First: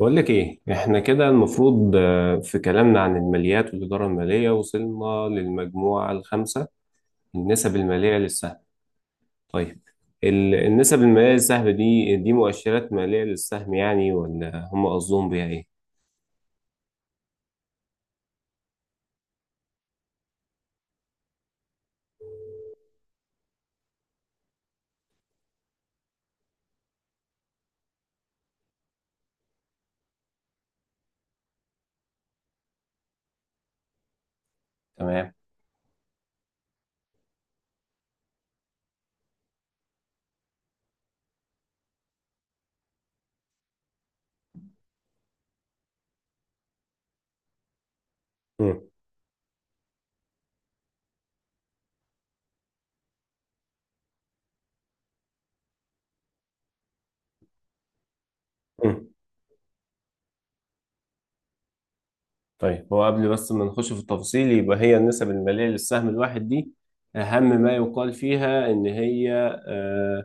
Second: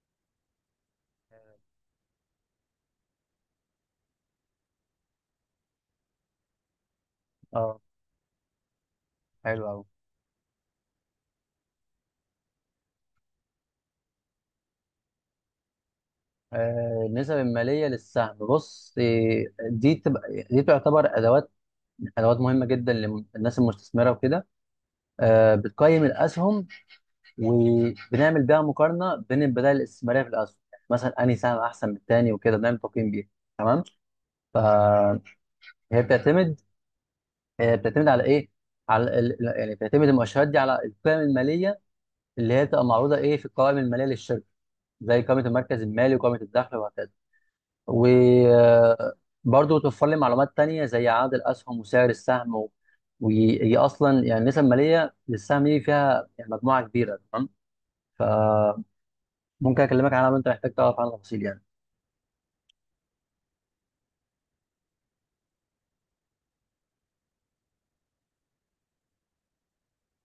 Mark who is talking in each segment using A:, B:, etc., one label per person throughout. A: بقول لك ايه، احنا كده المفروض في كلامنا عن الماليات والإدارة المالية وصلنا للمجموعة الخامسة. النسب
B: اه،
A: المالية للسهم.
B: حلو
A: طيب،
B: قوي.
A: النسب المالية للسهم دي مؤشرات مالية للسهم يعني ولا هم قصدهم بيها ايه؟
B: النسب الماليه للسهم، بص، دي تبقى دي تعتبر ادوات مهمه جدا للناس المستثمره وكده. بتقيم الاسهم، وبنعمل بيها مقارنه بين البدائل الاستثماريه في الاسهم، يعني مثلا انهي سهم احسن من التاني، وكده بنعمل تقييم بيها. تمام.
A: تمام.
B: فهي بتعتمد بتعتمد على ايه؟ على يعني بتعتمد المؤشرات دي على القيم الماليه، اللي هي بتبقى معروضه، ايه، في القوائم الماليه للشركه، زي قائمه المركز المالي وقائمه الدخل وهكذا.
A: مم.
B: وبرضه توفر لي معلومات تانية زي عدد الأسهم وسعر السهم وهي أصلا يعني النسب المالية للسهم دي فيها يعني مجموعة كبيرة. تمام، فممكن
A: مم.
B: أكلمك عنها لو أنت محتاج تعرف عنها تفاصيل يعني.
A: طيب، هو قبل بس ما نخش في التفاصيل يبقى هي النسب المالية للسهم الواحد دي أهم ما يقال فيها إن هي آه،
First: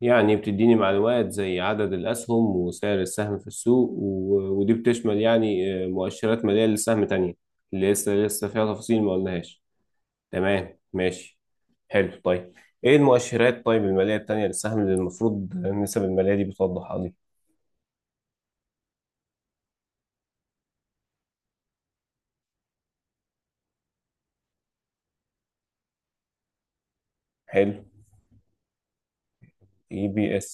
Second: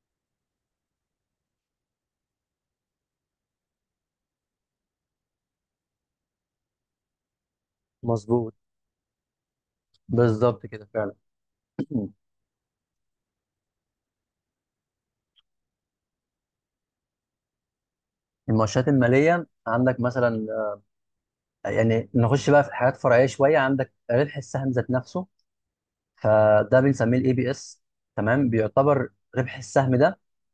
A: يعني بتديني معلومات زي عدد الأسهم وسعر السهم في السوق ودي بتشمل يعني مؤشرات مالية للسهم تانية اللي لسه
B: مظبوط،
A: فيها تفاصيل ما قلناهاش.
B: بالظبط
A: تمام،
B: كده فعلا.
A: ماشي. حلو. طيب، ايه المؤشرات، طيب، المالية التانية للسهم اللي المفروض النسب المالية دي بتوضحها لي؟
B: المؤشرات المالية عندك مثلا، يعني نخش بقى في حاجات فرعية شوية. عندك ربح السهم ذات نفسه، فده بنسميه الاي بي
A: حلو.
B: اس. تمام، بيعتبر ربح السهم
A: اي
B: ده.
A: بي اس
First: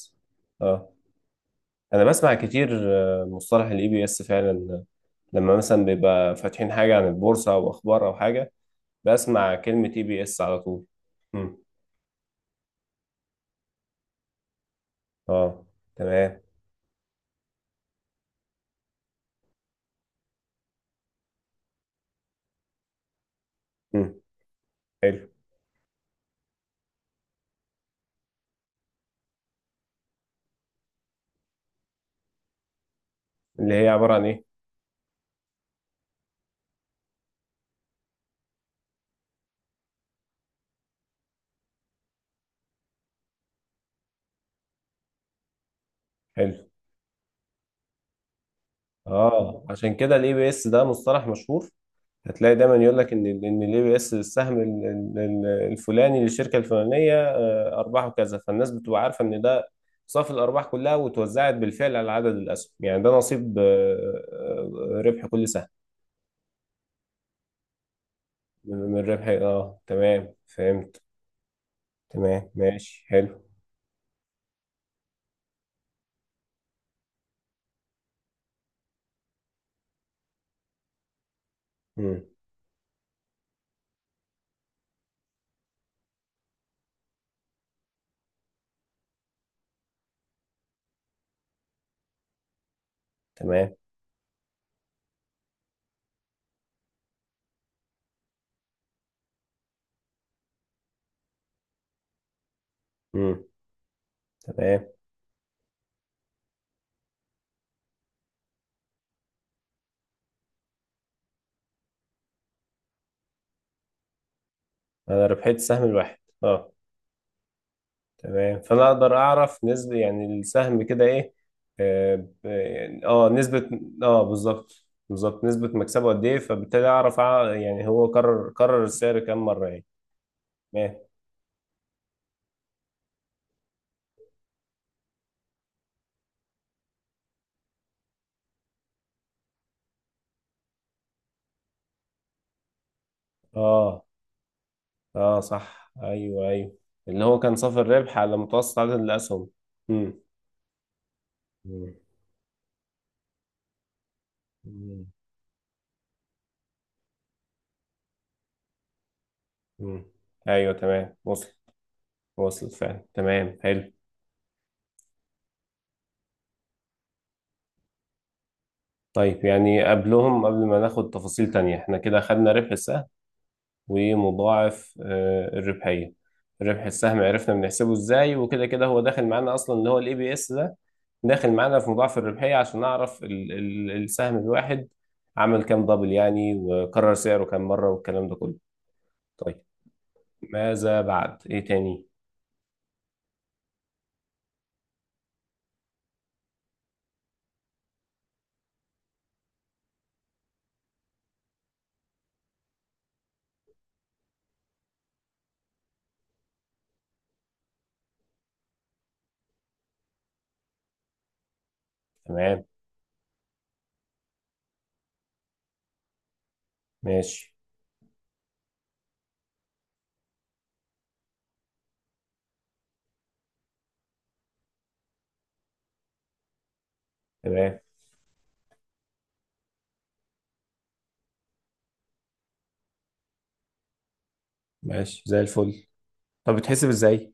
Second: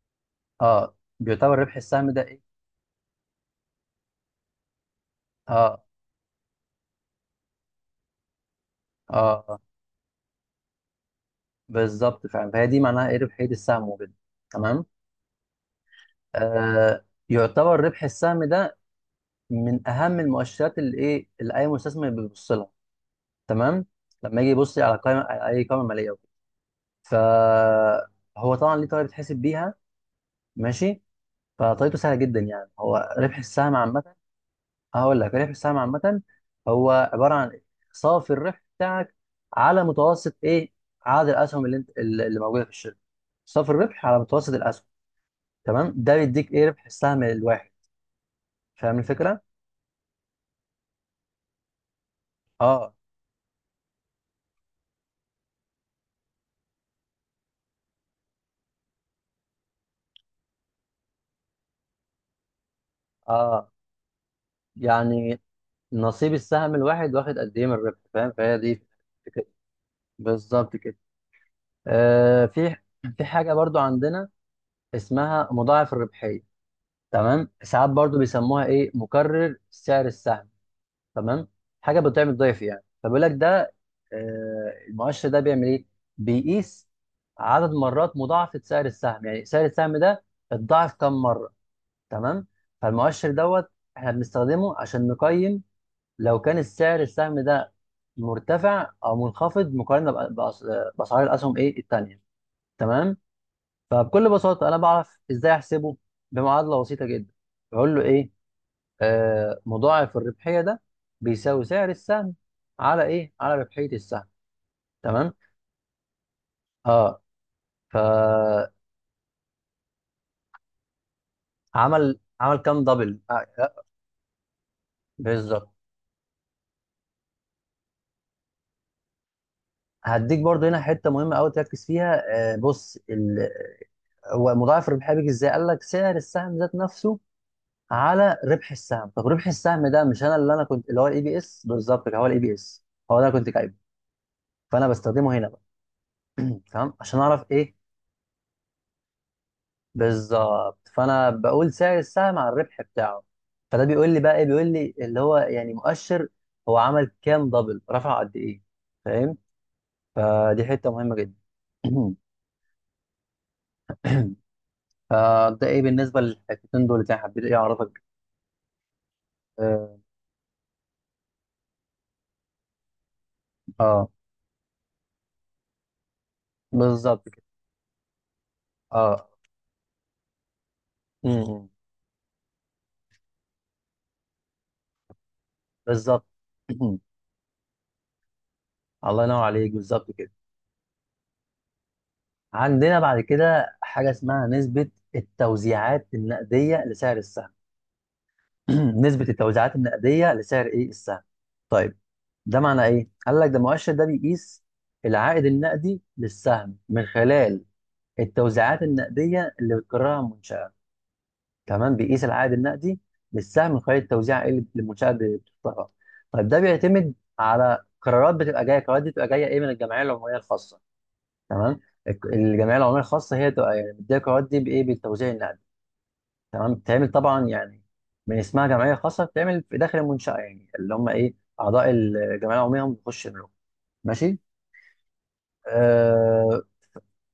A: اه،
B: اه، بيعتبر ربح
A: انا
B: السهم ده
A: بسمع
B: ايه؟
A: كتير مصطلح الـEPS فعلا، لما
B: اه،
A: مثلا بيبقى فاتحين حاجة عن البورصة او اخبار او حاجة بسمع
B: اه،
A: كلمة EPS على طول. مم.
B: بالظبط فعلا. فهي دي معناها ايه؟ ربحيه السهم وكده. تمام.
A: اه، تمام.
B: يعتبر ربح السهم ده من اهم المؤشرات اللي، ايه، اللي اي مستثمر بيبص لها. تمام،
A: مم.
B: لما يجي يبص على قائمه،
A: حلو.
B: اي قائمه ماليه وكده. فهو طبعا ليه طريقه بتحسب بيها. ماشي، فطريقته سهله جدا. يعني هو ربح
A: اللي
B: السهم
A: هي
B: عامه،
A: عبارة عن ايه؟
B: هقول لك ربح السهم عامه هو عباره عن صافي الربح بتاعك، على متوسط، ايه، عدد الاسهم اللي انت اللي اللي موجوده في الشركه. صافي الربح على متوسط الاسهم. تمام، ده بيديك،
A: حلو.
B: ايه، ربح السهم الواحد. فاهم الفكره؟
A: اه، عشان كده الـEPS ده مصطلح مشهور. هتلاقي دايما
B: اه،
A: يقول لك ان الـEPS السهم الفلاني للشركة الفلانية ارباحه كذا، فالناس بتبقى عارفة ان ده صافي الارباح كلها وتوزعت بالفعل على عدد الاسهم، يعني ده نصيب
B: اه،
A: ربح
B: يعني
A: كل سهم.
B: نصيب السهم الواحد واخد قد ايه من الربح. فاهم؟ فهي
A: من
B: دي
A: من ربح.
B: فكرة.
A: اه، تمام،
B: بالظبط كده.
A: فهمت.
B: آه
A: تمام،
B: في
A: ماشي.
B: في
A: حلو.
B: حاجه برضو عندنا اسمها مضاعف الربحيه. تمام، ساعات برضو بيسموها، ايه، مكرر سعر السهم. تمام، حاجه
A: مم.
B: بتعمل ضعف يعني. فبيقول لك ده، المؤشر ده بيعمل ايه؟ بيقيس عدد مرات مضاعفه سعر السهم، يعني سعر السهم ده اتضاعف كم مره. تمام، فالمؤشر دوت
A: تمام.
B: احنا بنستخدمه عشان نقيم لو كان السعر السهم ده مرتفع او منخفض، مقارنه باسعار الاسهم، ايه، التانيه. تمام،
A: مم.
B: فبكل بساطه انا
A: تمام،
B: بعرف ازاي احسبه، بمعادله بسيطه جدا. بقول له ايه؟ مضاعف الربحيه ده بيساوي سعر السهم على، ايه، على ربحيه السهم.
A: انا
B: تمام.
A: ربحت السهم الواحد. اه،
B: اه،
A: تمام،
B: فعمل
A: فانا اقدر اعرف نسبة يعني السهم كده ايه. اه،
B: عمل كام
A: يعني
B: دبل؟
A: نسبة.
B: لا،
A: اه، بالظبط بالظبط، نسبة
B: بالظبط.
A: مكسبه قد ايه، فبالتالي اعرف يعني هو كرر السعر كام مرة يعني.
B: هديك برضو هنا
A: تمام.
B: حته مهمه قوي تركز فيها. بص، ومضاعف ربحيه بيجي ازاي؟ قال لك سعر السهم ذات نفسه على ربح السهم. طب ربح السهم ده مش انا كنت اللي هو الاي بي اس. بالظبط كده، هو الاي بي اس، هو ده انا كنت جايبه.
A: اه،
B: فانا بستخدمه
A: اه،
B: هنا بقى.
A: صح. ايوه، ايوه،
B: تمام، عشان
A: اللي هو
B: اعرف
A: كان
B: ايه
A: صافي الربح على متوسط عدد الاسهم. امم
B: بالظبط. فانا بقول
A: أمم،
B: سعر السهم على الربح بتاعه. فده بيقول لي بقى ايه؟ بيقول لي
A: أمم،
B: اللي هو يعني مؤشر، هو عمل كام دبل، رفع قد ايه. فاهم؟
A: أمم.
B: فدي
A: ايوه،
B: حته مهمه
A: تمام،
B: جدا.
A: وصل. وصل فعلا، تمام، حلو.
B: فده ايه بالنسبه للحتتين دول اللي انا حبيت، ايه، اعرفك.
A: طيب، يعني
B: اه،
A: قبلهم، قبل ما ناخد تفاصيل تانية، احنا كده خدنا ربح السهم
B: آه،
A: ومضاعف الربحية. ربح السهم
B: بالظبط كده.
A: عرفنا بنحسبه ازاي، وكده كده هو داخل
B: اه،
A: معانا اصلا اللي هو الـEPS ده.
B: م-
A: داخل
B: م.
A: معانا في مضاعف الربحية عشان نعرف ال السهم الواحد عمل كام دبل
B: بالظبط.
A: يعني، وكرر سعره كام مرة والكلام ده كله.
B: الله ينور
A: طيب،
B: عليك، بالظبط كده.
A: ماذا بعد؟ ايه تاني؟
B: عندنا بعد كده حاجه اسمها نسبه التوزيعات النقديه لسعر السهم. نسبه التوزيعات النقديه لسعر، ايه، السهم. طيب، ده معنى ايه؟ قال لك، ده المؤشر ده بيقيس العائد النقدي للسهم من خلال التوزيعات النقديه اللي بتكررها المنشاه. تمام، بيقيس العائد
A: تمام،
B: النقدي للسهم من خلال التوزيع اللي المنشاه بتختارها. طيب ده بيعتمد
A: ماشي.
B: على قرارات بتبقى جايه، قرارات دي بتبقى جايه، ايه، من الجمعيه العموميه الخاصه. تمام، الجمعيه العموميه الخاصه هي تبقى يعني بتدير القرارات دي بايه؟ بالتوزيع النقدي. تمام، بتتعمل طبعا،
A: تمام،
B: يعني من اسمها جمعيه خاصه بتتعمل في داخل المنشاه، يعني اللي هم، ايه، اعضاء الجمعيه العموميه هم بيخشوا يملكوا. ماشي.
A: ماشي زي الفل. طب،
B: اه،
A: بتحسب ازاي؟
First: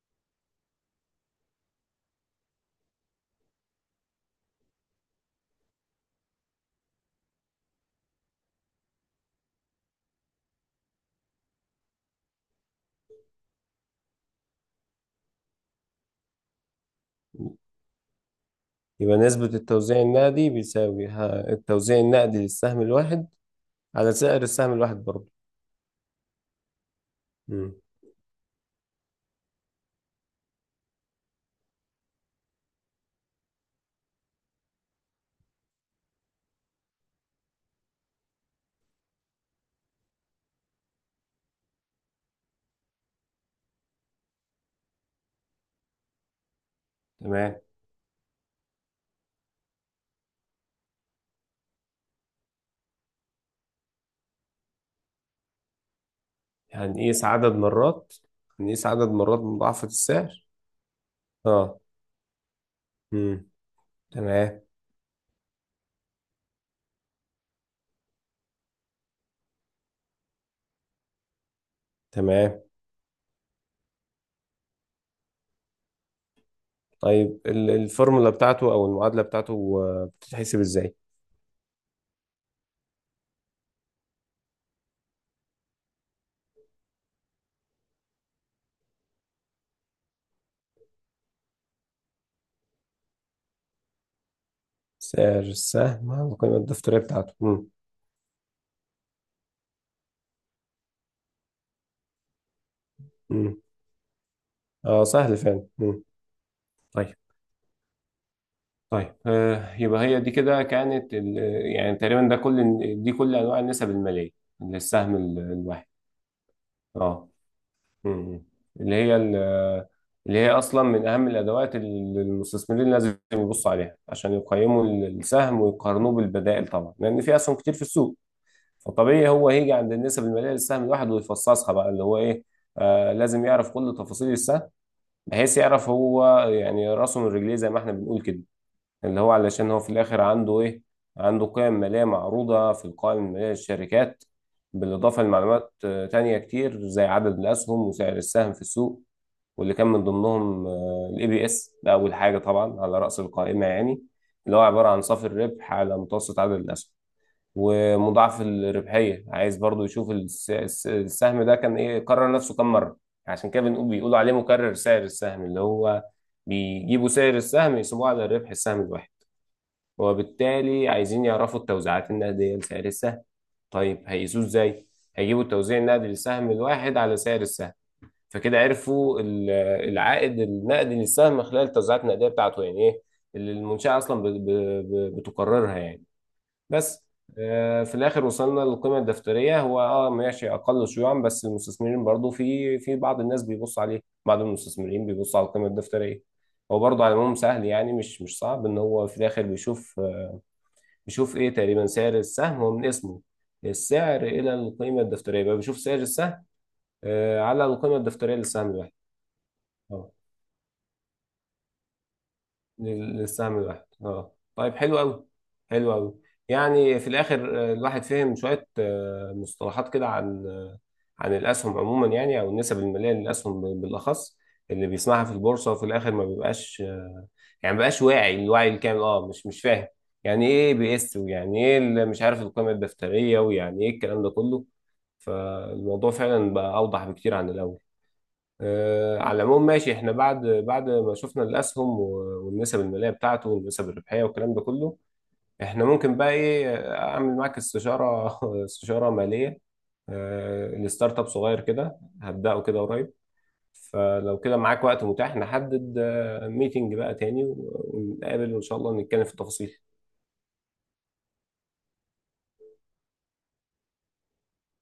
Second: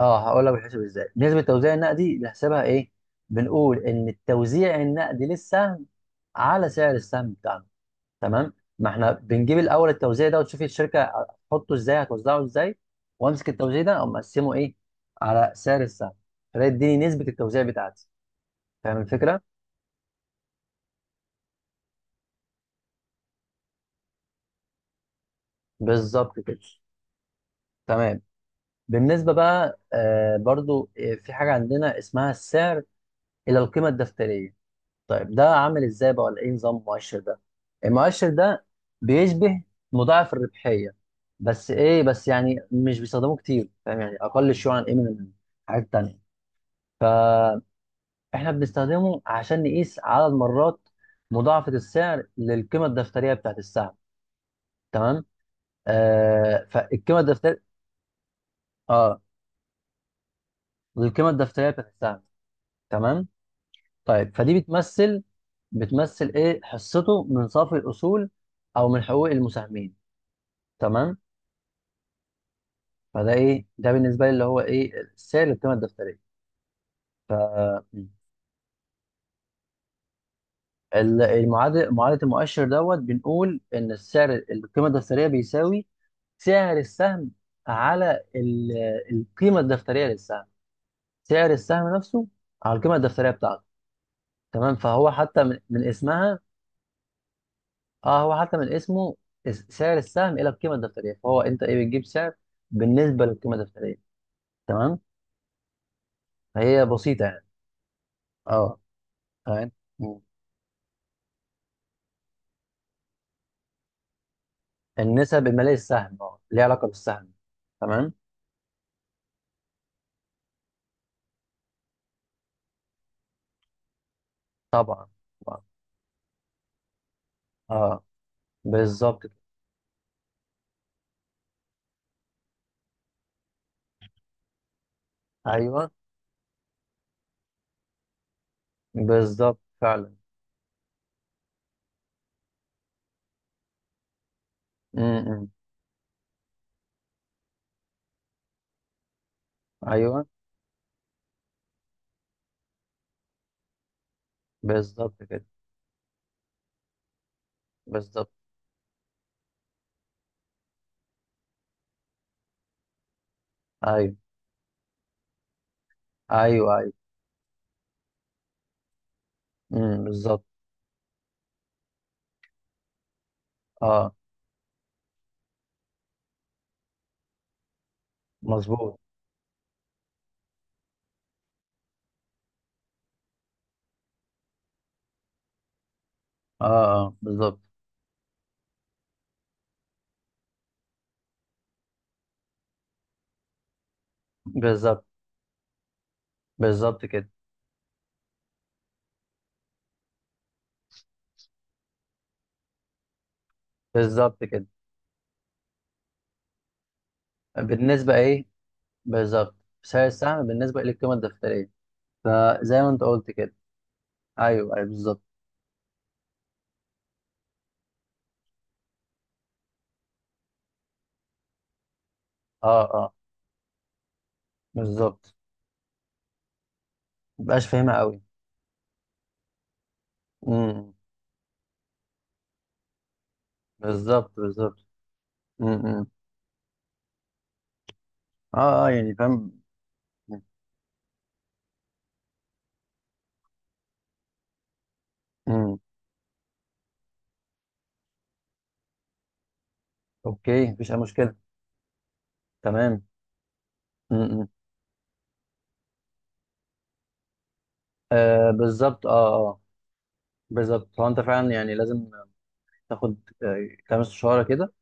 B: هقول لك بيتحسب ازاي. نسبه التوزيع النقدي بنحسبها ايه؟ بنقول ان التوزيع النقدي للسهم على سعر السهم بتاعنا. تمام، ما احنا بنجيب الاول التوزيع ده، وتشوفي الشركه هتحطه ازاي، هتوزعه ازاي، وامسك التوزيع ده او مقسمه، ايه، على سعر السهم. فده يديني نسبه التوزيع بتاعتي. فاهم
A: يبقى
B: الفكره؟
A: نسبة التوزيع النقدي بيساوي التوزيع النقدي للسهم الواحد على سعر السهم الواحد برضه.
B: بالظبط كده.
A: مم.
B: تمام. بالنسبه بقى برضو، في حاجه عندنا اسمها السعر الى القيمه الدفتريه. طيب ده عامل ازاي بقى؟ ولا ايه نظام المؤشر ده؟ المؤشر ده بيشبه مضاعف الربحيه، بس، ايه، بس يعني مش بيستخدموه كتير. فاهم؟ يعني اقل شيوعا ايه من الحاجات التانيه.
A: تمام.
B: احنا بنستخدمه عشان نقيس عدد مرات مضاعفة السعر للقيمة الدفترية بتاعت السهم. تمام. فالقيمة
A: هنقيس عدد
B: الدفترية،
A: مرات هنقيس عدد
B: اه،
A: مرات مضاعفة السعر.
B: للقيمة الدفترية
A: اه،
B: بتاعت السهم. تمام.
A: امم
B: طيب، فدي
A: تمام،
B: بتمثل، ايه، حصته من صافي الاصول، او من حقوق المساهمين. تمام.
A: تمام.
B: فده ايه ده بالنسبة لي، اللي هو ايه؟ السعر للقيمة الدفترية.
A: طيب، الفورمولا بتاعته او المعادلة بتاعته بتتحسب ازاي؟
B: ال- المعادل معادله المؤشر دوت، بنقول ان السعر القيمه الدفتريه بيساوي سعر السهم على القيمه الدفتريه للسهم. سعر السهم نفسه على القيمه الدفتريه بتاعته. تمام، فهو
A: سعر
B: حتى من
A: السهم على
B: اسمها.
A: القيمة الدفترية بتاعته.
B: اه، هو حتى من اسمه، سعر السهم الى القيمه الدفتريه. فهو انت، ايه، بتجيب سعر بالنسبه للقيمه
A: امم
B: الدفتريه. تمام،
A: اه، سهل فعلا.
B: فهي
A: طيب،
B: بسيطه يعني. اه.
A: طيب،
B: تمام.
A: يبقى هي
B: مم.
A: دي كده كانت يعني تقريبا ده كل دي كل انواع النسب المالية للسهم
B: النسب الماليه
A: الواحد.
B: للسهم اه ليها علاقه
A: اه.
B: بالسهم. تمام.
A: مم. اللي هي ال- اللي هي اصلا من اهم الادوات اللي المستثمرين لازم يبصوا عليها عشان يقيموا
B: طبعا،
A: السهم
B: طبعاً.
A: ويقارنوه بالبدائل، طبعا لان في اسهم كتير في
B: اه،
A: السوق. فطبيعي
B: بالظبط.
A: هو هيجي عند النسب الماليه للسهم الواحد ويفصصها بقى اللي هو ايه. لازم يعرف كل تفاصيل السهم، بحيث
B: ايوه،
A: يعرف هو يعني راسه من رجليه زي ما احنا بنقول كده. اللي هو
B: بالظبط
A: علشان هو في
B: فعلا.
A: الاخر عنده ايه؟ عنده قيم ماليه معروضه في القائمه الماليه للشركات، بالاضافه
B: امم.
A: لمعلومات تانية كتير زي عدد الاسهم وسعر السهم في السوق، واللي كان من
B: ايوه،
A: ضمنهم الـEPS ده اول حاجه طبعا على راس القائمه يعني، اللي هو عباره عن
B: بالظبط
A: صافي
B: كده.
A: الربح على متوسط عدد الاسهم.
B: بالظبط.
A: ومضاعف الربحيه عايز برضو يشوف السهم ده كان ايه كرر نفسه كم مره. عشان كده بنقول
B: ايوه،
A: بيقولوا عليه مكرر سعر السهم، اللي هو
B: ايوه، ايوه.
A: بيجيبوا سعر السهم يسيبوه على الربح السهم الواحد.
B: امم، بالظبط.
A: وبالتالي عايزين يعرفوا التوزيعات النقديه لسعر السهم. طيب،
B: اه،
A: هيقيسوه ازاي؟ هيجيبوا التوزيع النقدي للسهم الواحد على سعر السهم. فكده
B: مظبوط.
A: عرفوا العائد النقدي للسهم خلال التوزيعات النقديه بتاعته، يعني ايه، اللي المنشاه اصلا بتقررها يعني.
B: اه،
A: بس.
B: اه، بالظبط،
A: في الاخر وصلنا للقيمه الدفتريه. هو اه ماشي، اقل شيوعا بس المستثمرين برضو في بعض الناس بيبصوا عليه، بعض
B: بالظبط.
A: المستثمرين بيبصوا على القيمه الدفتريه. هو
B: بالظبط
A: برضه على
B: كده،
A: العموم سهل يعني مش صعب، ان هو في الاخر بيشوف ايه تقريبا. سعر السهم هو من اسمه السعر
B: بالظبط
A: الى
B: كده.
A: القيمه الدفتريه، يبقى بيشوف سعر السهم على القيمه
B: بالنسبه
A: الدفتريه
B: ايه؟
A: للسهم الواحد.
B: بالظبط، سعر
A: اه،
B: السهم بالنسبه للقيمه الدفتريه. فزي ما انت قلت كده.
A: للسهم الواحد. اه، طيب،
B: ايوه، ايوه،
A: حلو
B: بالظبط.
A: قوي. حلو قوي. يعني في الاخر الواحد فهم شويه مصطلحات كده عن عن الاسهم عموما يعني، او النسب
B: اه، اه،
A: الماليه للاسهم بالاخص اللي بيسمعها في
B: بالظبط.
A: البورصه، وفي الاخر ما بيبقاش آه،
B: مبقاش
A: يعني ما
B: فاهمها
A: بيبقاش
B: قوي.
A: واعي الوعي الكامل. اه، مش فاهم يعني ايه
B: امم،
A: بيس، ويعني ايه اللي مش عارف القيمه الدفتريه، ويعني ايه الكلام ده
B: بالظبط،
A: كله.
B: بالظبط. امم.
A: فالموضوع
B: امم.
A: فعلا بقى اوضح بكتير عن الاول.
B: اه، اه، يعني
A: على
B: فاهم.
A: العموم، ماشي. احنا بعد ما شفنا الاسهم والنسب الماليه بتاعته والنسب الربحيه والكلام ده كله،
B: امم.
A: احنا ممكن بقى ايه، اعمل معاك استشاره استشاره ماليه
B: اوكي، مفيش اي
A: لستارت اب
B: مشكله.
A: صغير كده هبداه كده
B: تمام.
A: قريب.
B: امم.
A: فلو
B: امم.
A: كده معاك وقت متاح، نحدد ميتنج بقى تاني ونتقابل وان شاء الله
B: بالظبط، اه،
A: نتكلم في
B: اه،
A: التفاصيل.
B: بالظبط. هو انت فعلا يعني لازم تاخد كام استشاره كده،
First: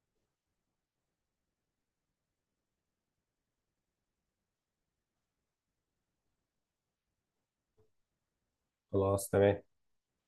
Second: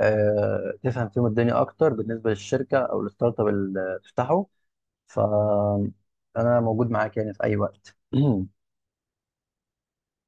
B: تفهم فيهم الدنيا اكتر بالنسبه للشركه او الستارت اب اللي تفتحه. فانا موجود معاك يعني في اي وقت.
A: خلاص. تمام.